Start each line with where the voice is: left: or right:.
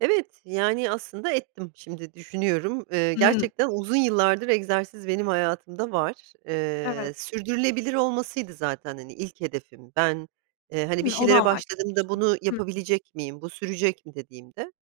right: Evet, yani aslında ettim. Şimdi düşünüyorum. Eee,
left: Hıı.
right: gerçekten uzun yıllardır, egzersiz benim hayatımda var. Eee,
left: Evet.
right: sürdürülebilir olmasıydı zaten hani, ilk hedefim. Ben, eee, hani, bir
left: Hımm, onu
right: şeylere başladığımda
left: amaçlamıştın.
right: bunu
left: Hı hı.
right: yapabilecek miyim, bu sürecek mi dediğimde,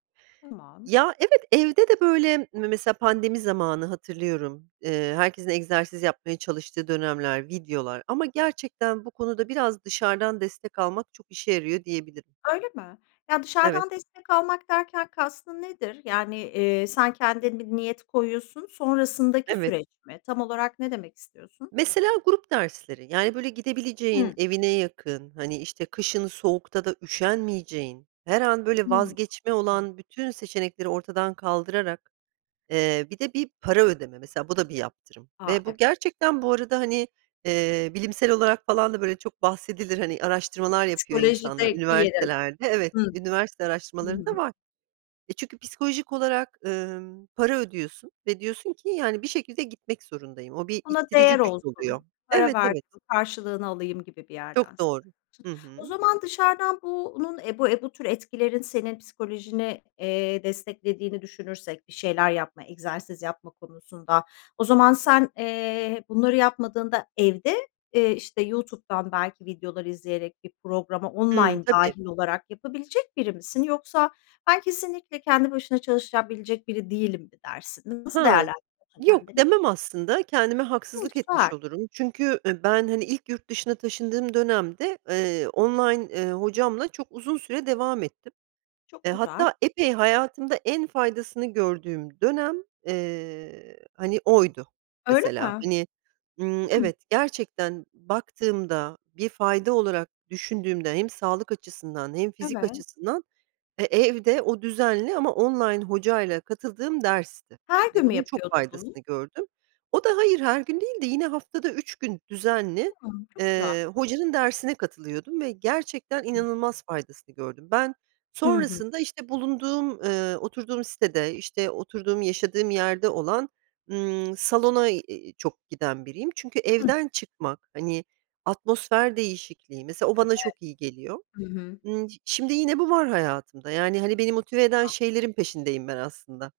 left: Tamam.
right: ya, evet, evde de böyle me mesela pandemi zamanı hatırlıyorum. Eee, herkesin egzersiz yapmaya çalıştığı dönemler, videolar ama gerçekten bu konuda biraz dışarıdan destek almak, çok işe yarıyor diyebilirim.
left: Öyle mi? Ya,
right: Evet.
left: dışarıdan destek almak derken, kastın nedir? Yani, eee, sen kendin bir niyet koyuyorsun, sonrasındaki
right: Evet.
left: süreç mi? Tam olarak ne demek istiyorsun?
right: Mesela grup dersleri; yani, böyle gidebileceğin,
left: Hıı.
right: evine yakın, hani, işte kışın soğukta da üşenmeyeceğin, her an böyle
left: Hımm.
right: vazgeçme
left: [unintelligible]
right: olan bütün seçenekleri ortadan kaldırarak, eee, bir de bir para ödeme mesela, bu da bir yaptırım
left: A,
right: ve
left: ev
right: bu gerçekten, bu arada hani, eee, bilimsel olarak falan da böyle çok bahsedilir hani, araştırmalar yapıyor insanlar
left: Psikolojideki yeri.
right: üniversitelerde. Evet
left: Hı.
right: üniversite
left: Hı
right: araştırmalarında
left: hı.
right: var. E, çünkü psikolojik olarak, ımm, para ödüyorsun ve diyorsun ki yani, bir şekilde gitmek zorundayım. O bir
left: Buna
right: ittirici
left: değer
right: güç oluyor.
left: olsun, para
right: Evet, evet.
left: verdim, karşılığını alayım gibi bir yerden
right: Çok
left: söylüyorsun.
right: doğru. Hı
left: O
right: hı.
left: zaman dışarıdan bunun, eee, bu, eee, bu tür etkilerin senin psikolojini, eee, desteklediğini düşünürsek; bir şeyler yapma, egzersiz yapma konusunda, o zaman sen, eee, bunları yapmadığında evde, eee, işte YouTube'dan belki videolar izleyerek, bir programa
right: Hımm.
left: online
right: Tabii.
left: dâhil olarak, yapabilecek biri misin? Yoksa, ben kesinlikle kendi başına çalışabilecek biri değilim mi dersin? Nasıl
right: Ha,
left: değerlendiriyorsun
right: yok
left: kendini?
right: demem aslında kendime
left: Hımm,
right: haksızlık etmiş
left: güzel.
right: olurum. Çünkü, ııı, ben hani ilk yurt dışına taşındığım dönemde, eee, online, eee, hocamla çok uzun süre devam ettim. Eee,
left: Çok güzel.
right: hatta epey hayatımda en faydasını gördüğüm dönem, eee, hani, oydu
left: Öyle
right: mesela.
left: mi?
right: Hani, ımm,
left: Hımm.
right: evet, gerçekten baktığımda, bir fayda olarak düşündüğümde hem sağlık açısından hem fizik
left: Evet.
right: açısından, e, evde o düzenli ama online hocayla katıldığım dersti
left: Her
right: ve
left: gün mü
right: bunun çok
left: yapıyordun, bunu?
right: faydasını gördüm. O da, hayır, her gün değildi. Yine haftada 3 gün düzenli,
left: Hımm, çok güzel.
right: eee, hocanın dersine katılıyordum ve gerçekten
left: Hı hı.
right: inanılmaz faydasını gördüm. Ben
left: Hı hı.
right: sonrasında işte bulunduğum, ııı, oturduğum sitede, işte oturduğum, yaşadığım yerde olan, ımm, salona, iii, çok giden biriyim. Çünkü
left: Hıh.
right: evden çıkmak, hani atmosfer değişikliği, mesela, o
left: Evet.
right: bana çok iyi geliyor.
left: Hı hı.
right: Imm, ş şimdi yine bu var hayatımda, yani, hani beni motive eden
left: [unintelligible]
right: şeylerin peşindeyim ben aslında.